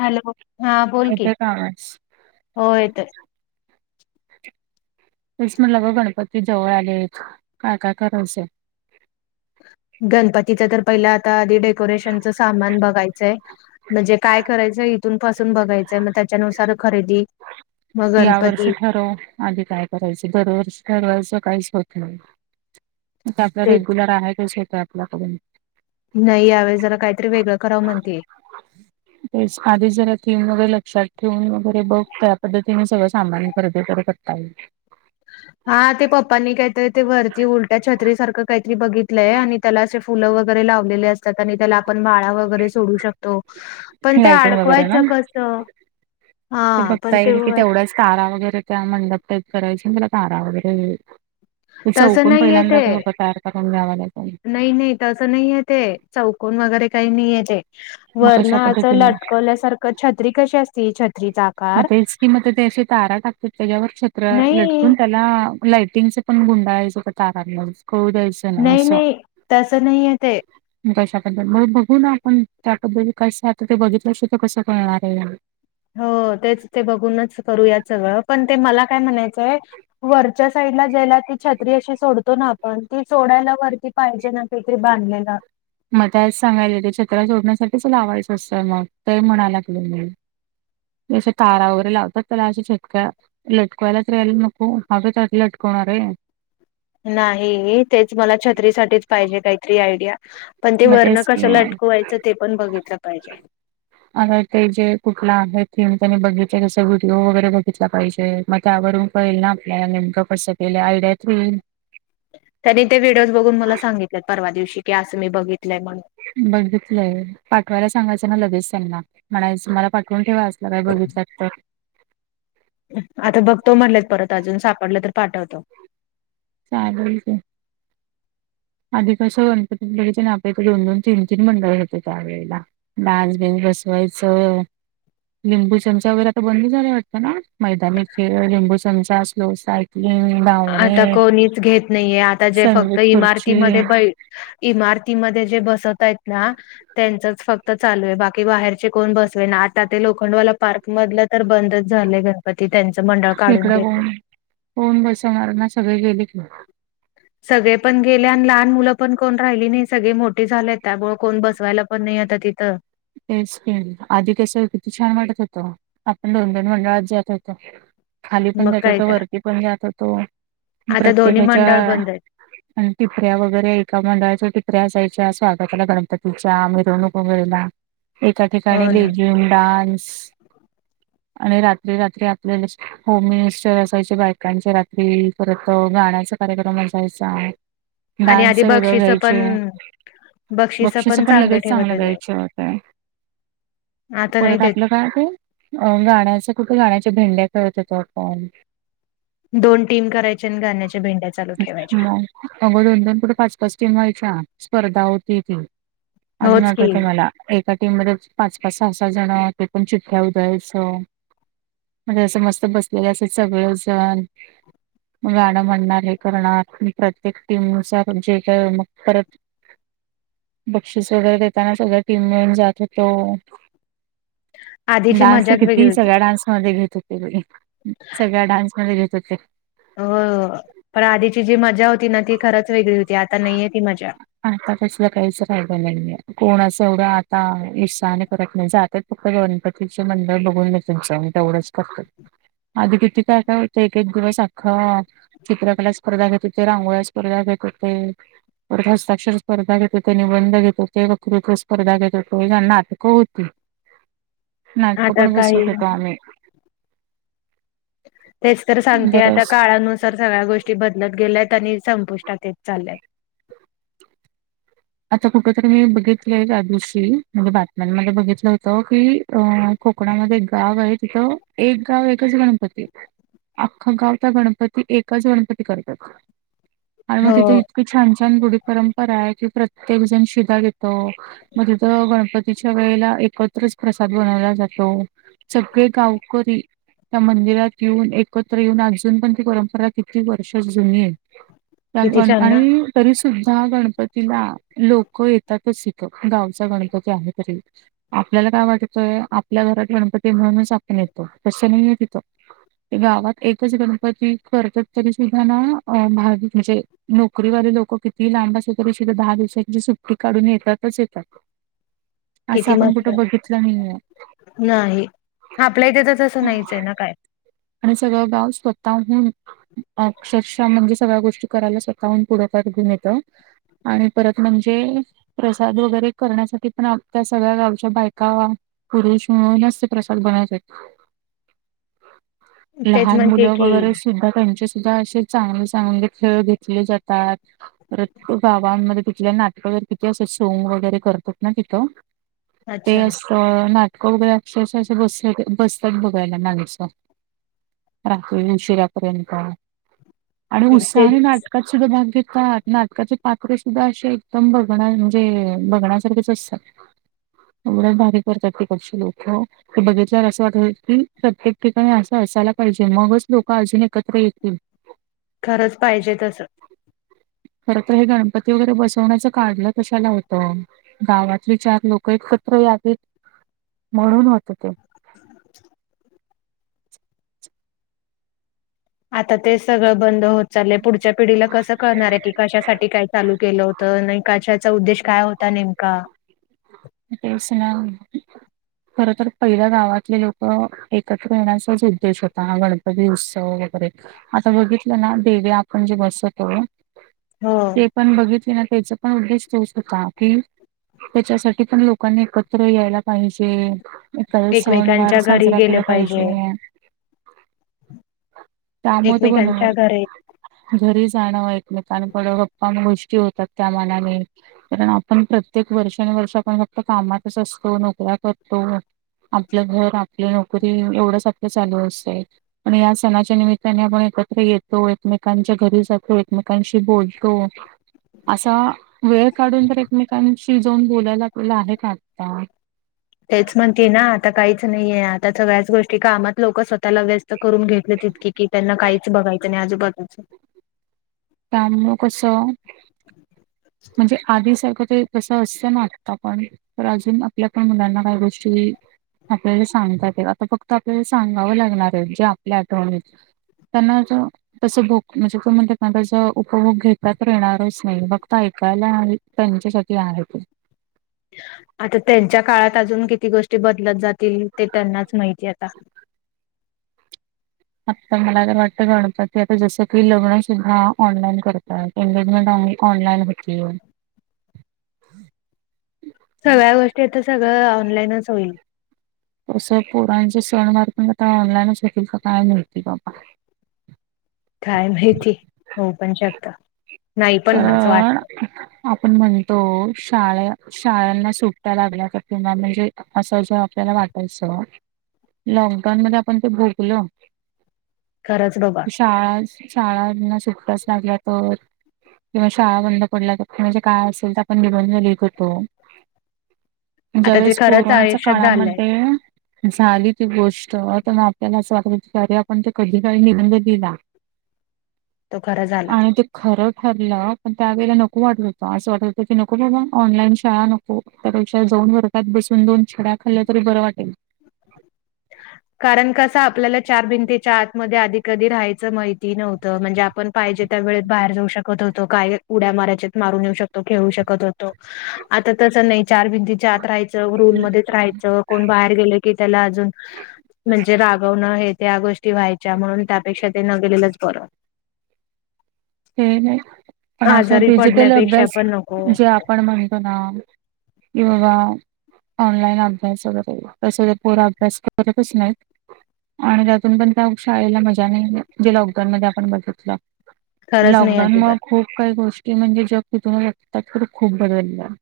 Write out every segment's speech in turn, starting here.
Hello हा बोल की येतोय का आवाज हो येतो. तेच म्हणलं ग गणपती जवळ आलेत काय काय करायचं? गणपतीच तर पहिलं आता आधी डेकोरेशनच सामान बघायचंय म्हणजे काय करायचं इथून पासून बघायचंय मग त्याच्यानुसार खरेदी मग या वर्षा गणपती ठरवू आधी काय करायचं दरवर्षी ठरवायचं काहीच होत नाही. आपलं ते रेग्युलर आहेच होेत आपल्याकडून नाही यावेळे जरा काहीतरी वेगळं करावं म्हणते. तेच आधी जरा थीम वगैरे लक्षात ठेवून वगैरे बघ त्या पद्धतीने सगळं सामान खरेदी व करत. चा [unintelligible] हा ते पप्पनी काहीतरी ते भरती उलट्या छत्री सारखं काहीतरी बघितलंय आणि त्याला असे फुलं वगैरे लावलेले असतात आणि त्याला आपण माळा व वगैरे सोडू शकतो पण ते लाइटिंग वगैरे ना अडकवायचं कसं? हा पण बघता ते येईल की वर तेवढ्याच तारा वगैरे त्या मंडप टाईप करायचे तारा वगैरे ते तसं चौकण नाहीये ते पहिल्यांदा तैयार करून घ्यावं लागेल. नाही नाही तसं नाहीय ते चौकन वगैरे काही नाहीय तेे मग वरण कशा पद्धतीने लटकल्यासारखं छत्री कशी असते छत्रीचा आकार मग तेच की मत ते असे तारा टाकतात त्याच्यावर छत्र नाही लटकून त्याला लाईटिंगचे पण गुंडाळायच का तारांला कळू द्यायचं नाही नाही तसं नाही ते कशाबद्दल मग बघू ना आपण त्याबद्दल कसं आता ते बघितल्याशिवाय तर कसं कळणार आहे. हो तेच ते बघूनच करू यात सगळं पण ते मला काय म्हणायचंय वरच्या साईडला ज्यायला ती छत्री अशी सोडतो ना आपण ती सोडायला वरती पाहिजे ना कोणतरी बांधलेला. मग त्याच सांगायचे ते छत्र सोडण्यासाठीच लावायचं असतंय मग ते म्हणायला गगलं म ज तारा वगैरे लावतात त्याला अशी छटक्या लटकवायला तर नको हवच लटकवणार आहे. नाही तेच मला छत्री साठीच पाहिजे काहीतरी आयडिया? पण ते मग वर्ण तेच कशाला की अटकवायचं ते पण बघितलं पाहिजे? अता ते जे कुठला आहे थीम त्यांनी बघितले कसं व्हिडीिओ वगैरे बघितला पाहिजे. मग त्यावरून कळेल ना आपल्याला नेमकं कसं केलं आयडियात येईल. त्यांनी ते व्हिडिओज बघून मला सांगितलेत परवा दिवशी की असं मी बघितलंय म्हणून. बघितलंय पाठवायला सांगायचं ना लगेच त्यांना म्हणा मला पाठवून ठेवा अस. तिला काय बघितलं तर. आता बघ तो म्हणलेत परत अजून सापडलं तर पाठवतो. चालल की. आधी कसं गणपतीगेच ना आपल्या दोन दोन तीन तीन मंडळ होते त्यावेेळेला. डान्स बीन्स बसवायचं. लिंबू चमचा वगैरे आता बंदी झालं वाटतं ना मैदानी खेळ लिंबू चमचा लोसा हम् बा आता कोणीच घेत नाहीये आता जे संगीत फक्त खुर्ची इमारतीमध्ये ब इमारतीमध्ये जे बसतय ना त्यांचच फक्त चालू आहे बाकी बाहेरचे कोण बसवे ना आता ते लोखंडवाला पार्क मधलं तर बंदच झालं गणपती त्यांच मंडळ. काढून इकड घेतले कोन कोन बसवणार ना सगळे गेले क सगळे पण गेले आणि लहान मुलं पण कोण राहिली नाही सगळे मोठे झाले त्यामुळे कोण बसवायला पण नाही आता तिथं एस प आधी केसर किती छान वाटत होत. आपण दोन दोन मंडळात जात होतो खाली पण मग जात काय होतो तर वरती पण जात होतो आता दोन्ही प्रत्येकाच्या मंडळ बंद आहेत आणि टिपऱ्या वगैरे एका मंडळाच्या टिपऱ्या असायच्या स्वागताला गणपतीच्या मिरवणूक वेळेला. एका ठिकाणी हो ना लेझिम डान्स. आणि रात्री रात्री आपल्याला. होम मिनिस्टर असायचे बायकांचे रात्री परत गाण्याचा कार्यक्रम असायचा. आणि डान्स आधी वेगळं बक्षिस घ्यायचे पण बक्षिस बक्षीस पण चांगले लगेच ठेवत चांगलं द्या होते यचं. आता नाही परत देत आप काय ते गाण्याच कुठे गाण्याच्या भेंड्या खेळत होतो आपण दोन टीम करायची आणि गाण्याच्या भेंड्या चालू ठेवायच्या. मग अगं दोन दोन पुुढे पाच पाच टीम व्हायच्या स्पर्धा होती ती अजून होच की आठवतय मला. एका टीम मध्ये पाच पाच सहा सहा जण ते पण चिठ्ठ्या उधळायचं. म्हणजे असं मस्त बसलेले असत सगळेजण. मग गाणं म्हणणार हे करणार प्रत्येक टीमुसार जे काय मग परत. बक्षीस वगैरे करताना सगळ्या टीम मिळून जात होतो. आधीची डान्स मजाच वेगळी किती होती सगळ्या डान्स मध्ये घेत होते सगळ्या डान्स मध्ये घेत होते. हो पण आधीची जी मजा होती ना ती खरंच वेगळी होती आता नाहीये ती मजा. आता तसला काहीच राहिला नाहीये, कोणं असं एवढं आता उत्साहाने करत नाही. जात फक्त गणपतीच मंडळ बघून घे त्यांच तेवढंच करतात. अध किती काय -काय होत, एक एक दिवस अखा चित्रकला स्पर्धा घेत होते. रांगोळ्या स्पर्धा घेत होते. हस्ताक्षर स्पर्धा घेत होते, निबंध घेत होते, वक्तृत्व स्पर्धा घेत होते, झाल नाटकं होती. [inaudible] नाटकं आता पण बसवत काही होेतो आम्ही. तेच तर सांगते आता, बरंच काळानुसार सगळ्या गोष्टी बदलत गेल्यात आणि संपुष्टात येत चालल्यात. आता कुठंतरी मी बघितलेय त्या दिवशी, म्हणजे बातम्यांमध्ये बघितलं होतं की, अ कोकणामध्ये एक गाव आहे तिथं एक गाव एकच गणपती. आख्खा गाव त्या गणपती, एकच गणपती करतात. आणि मग हो तिथे इतकी छान छान रूढी परंपरा आहे, की प्रत्येक जण शिदा घेत. त मग तिथ गणपती च्या वेळेला एकत्रच प्रसाद बनवला जातो. सगळे गावकरी त्या मंदिरात येऊन, एकत्र येऊन, अजून पण ती परंपरा किती वर्ष जुनी आहे. त्या किती गण छान ना आणि तरी सुुद्धा गणपतीला लोक येतातच तिथं, गावचा गणपती आहे तरी. आपल्याला काय वाटतंय आपल्या घरात गणपती म्हणूनच आपण येतो. तस नाहीये तिथं. गावात एकच गणपती करतात तरी सुद्धा ना अ भावी म्हणजे नोकरीवाले लोक कितीही लांब असले तरी सुद्धा दहा दिवसांची सुट्टी काढून येतातच येतात. असं किती आपण मस्त, कुठं बघितलं नाहीये नाही आपल्या इथे तर तसं नाहीच आहे ना काय. आणि सगळं गाव स्वतःहून अक्षरशः म्हणजे सगळ्या गोष्टी करायला स्वतःहून पुढाकार घेऊन येत. आणि परत म्हणजे प्रसाद वगैरे करण्यासाठी पण अख्ख्या सगळ्या गावच्या बायका पुरुष म्हणूनच ते प्रसाद बनयचे. [inaudible] तेच लहान म्हणते मुलं की वगैरे सुद्धा त्यांचे सुद्धा असे चांगले चांगले खेळ घेतले जातात. परत गावांमध्ये त नाटक तर किती असं सोग वगैरे करतात ना तिथं, ते अच्छा अस तर नाटकं वगैरे अक्षरश असं बस -बसतात बघायला माणसं. रात्री उशिरापर्यंत. आणि उत्साहाने तेच नाटकात सुद्धा भाग घेतात. नाटकाचे पात्रे सुद्धा अस एकदम बघ म्हणजे बघण्यासारखेच असतात. एवढ भारी करतात तिकडची लोक. ते बघितल्यावर असं वाटत की प्रत्येक ठिकाणी असं असायला पाहिजे, मगच लोक अजून एकत्र येतील. खरंच पाहिजे तस. खरं तर हे गणपती वगैरे बस कोण अस काढलं कशाला होतं, गावातले चार लोक एकत्र यावीत म्हणून होत ते. आता ते सगळं बंद होत चालय, पुढच्या पिढीला कसं कळणार आहे की कशासाठी काय चालू केलं होत. तर नाही का त्याचा उद्देश काय होता नेमका? तेच ना. खर तर पहिल्या गावातले लोक एकत्र येण्याचाच उद्देश होता. हा गणप कध उत्सव वगैरे आता बघितलं ना देवी आपण जे बसवतो हो. ते पण बघितली ना त्याचा पण उद्देश तोच होता, की त्याच्यासाठी [unintelligible] पण लोकांनी एकत्र यायला पाहिजे. एकत्र सणवार एकमेकांच्या घरी साजरा गेले केला पाहिजे. एकमेकांच्या घरी [unintelligible] घरी जाणं एकमेकांकड, गप्पा गोष्टी होतात त्या मानाने. कारण आपण प्रत्येक वर्षानुवर्ष आपण फक्त कामातच असतो, नोकऱ्या करतो. आपलं घर, आपली नोकरी एवढंच आपलं चालू असतंय. आणि या सणाच्या निमित्ताने आपण एकत्र येतो, एकमेकांच्या घरी जातो, एकमेकांशी बोलतो. असा वेळ काढून तर एकमेकांशी जाऊन बोलायला आपल्याला आहे का आता. तेच म्हणतीय ना. आता काहीच नाहीये, आता सगळ्याच गोष्टी कामात लोकं स्वतः ताला व्यस्त करून घेतले तितके कि, त्यांना काहीच बघायचं नाही आजूबाजूचं. त्यामुळं कसं? म्हणजे आधी सारखं ते तसं असतं ना आत्ता पण. तर अजून आपल्या पण मुलांना काही गोष्टी आपल्याला सांगता येतात. आता फक्त आपल्याला सांगावं लागणार आहे जे आपल्या आठवणीत त्यांना ज तसं भोग म्हणजे तु म्हणतेस ना, तसं उपभोग घेता तर येणारच नाही बघ. ऐकायला त्यांच्यासाठी आहे ते. आता त्यांच्या काळात अजून किती गोष्टी बदलत जातील, ते त्यांनाच माहिती आता. आता मला तर वाटतं गणपती आता जसं की, लग्न सुद्धा ऑनलाइन करतात. एंगेजमेंट ऑ ऑनलाईन होतील. सगळ्या गोष्टी तर सगळं ऑनलाईनच होईल. तसं पोरांचे सणवार पण आता ऑनलाईनच होतील का काय माहिती बाबा. काय माहिती, होऊ पण शकतं. नाही पण ना असं वाटतं. आपण म्हणतो शाळा शाळांना सुट्ट्या लागल्या, तर किंवा म्हणजे असं ज आपल्याला वाटायचं. लॉकडाऊन मध्ये आपण ते भोगलं. खरंच बाबा. शाळा, शाळांना सुट्ट्याच लागल्या तर. किंवा शाळा बंद पडल्या तर, म्हणजे काय असेल तर आपण निबंध लिहीत होतो. आता ते ज्यावेेळेस खरंच कोरोनाच्या आयुष्यात झालंय काळामध्ये झाली ती गोष्ट. तर मग आपल्याला असं वाटत होतं की, अरे आपण ते कधी काळी निबंध लिहिला. तो खरा झाला आणि ते खरं ठरलं, पण त्या वेळेला नको वाटलं होतं. असं वाट होत की नको बाबा, ऑनलाईन शाळा नको. हो, त्यापेक्षा जाऊन वर्गात बसून दोन छड्या खाल्ल्या तरी बरं वाटेल. कारण कसं आपल्याला चार भिंतीच्या आतमध्ये आधी कधी राहायचं माहिती नव्हतं, म्हणजे आपण पाहिजे त्या वेळेत बाहेर जाऊ शकत होतो, काय उड्या मारायच्यात मारून येऊ शकतो, खेळू शकत होतो. आता तसं नाही. चार भिंतीच्या आत राहाय च रूम मध्येच राहायचं. कोण बाहेर गेलं की त्याला अजून म्हणजे रागवणं हे त्या गोष्टी व्हायच्या. म्हणून त्यापेक्षा ते न गेलेलंच बरं. ते नाही, पण असं आजारी डिजिटल पडण्यापेक्षा अभ्यास पण नको जे आपण म्हणतो ना की बाबा ऑनलाईन अभ्यास वगैरे. तसं तर पोरं अभ्यास करतच नाहीत. आणि त्यातून पण त्या शाळेला मजा नाही, जे लॉकडाऊन मध्ये आपण बघितलं. खरंच नाही अजिबात. लॉकडाऊनमुळं खूप काही गोष्टी म्हणजे जग तिथून [unintelligible] तर खूप बदललं.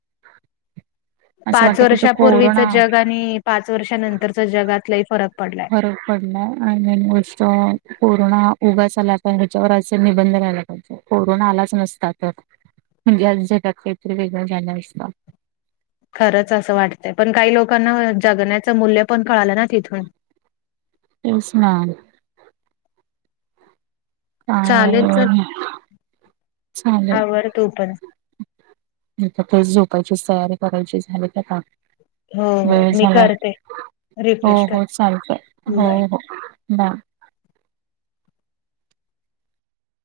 असं पाच वाटतं की तो वर्षापूर्वीच कोरोना जग आणि पाच वर्षानंतरच जगात लई फरक पडलाय. पडला आणि मेन गोष्ट कोरोना उगा आला पण ह्याच्यावर असे निबंध लागतात. कोरोना आलाच नसता तर म्हणजे आज जगात काहीतरी वेगळ झाल असत. खरच अस वाटतय पण काही लोकांना जगण्याच मूल्य पण कळाल ना तिथून. तेच ना चालेल चल [unintelligible] चालेल. आवर तू पण तेच झोपायचीच तयारी करायची, झाले की काम. हो हो वेळ मी झाला करते हो रिफ्रेश कर हो चालतय हो बाय. हो. बाय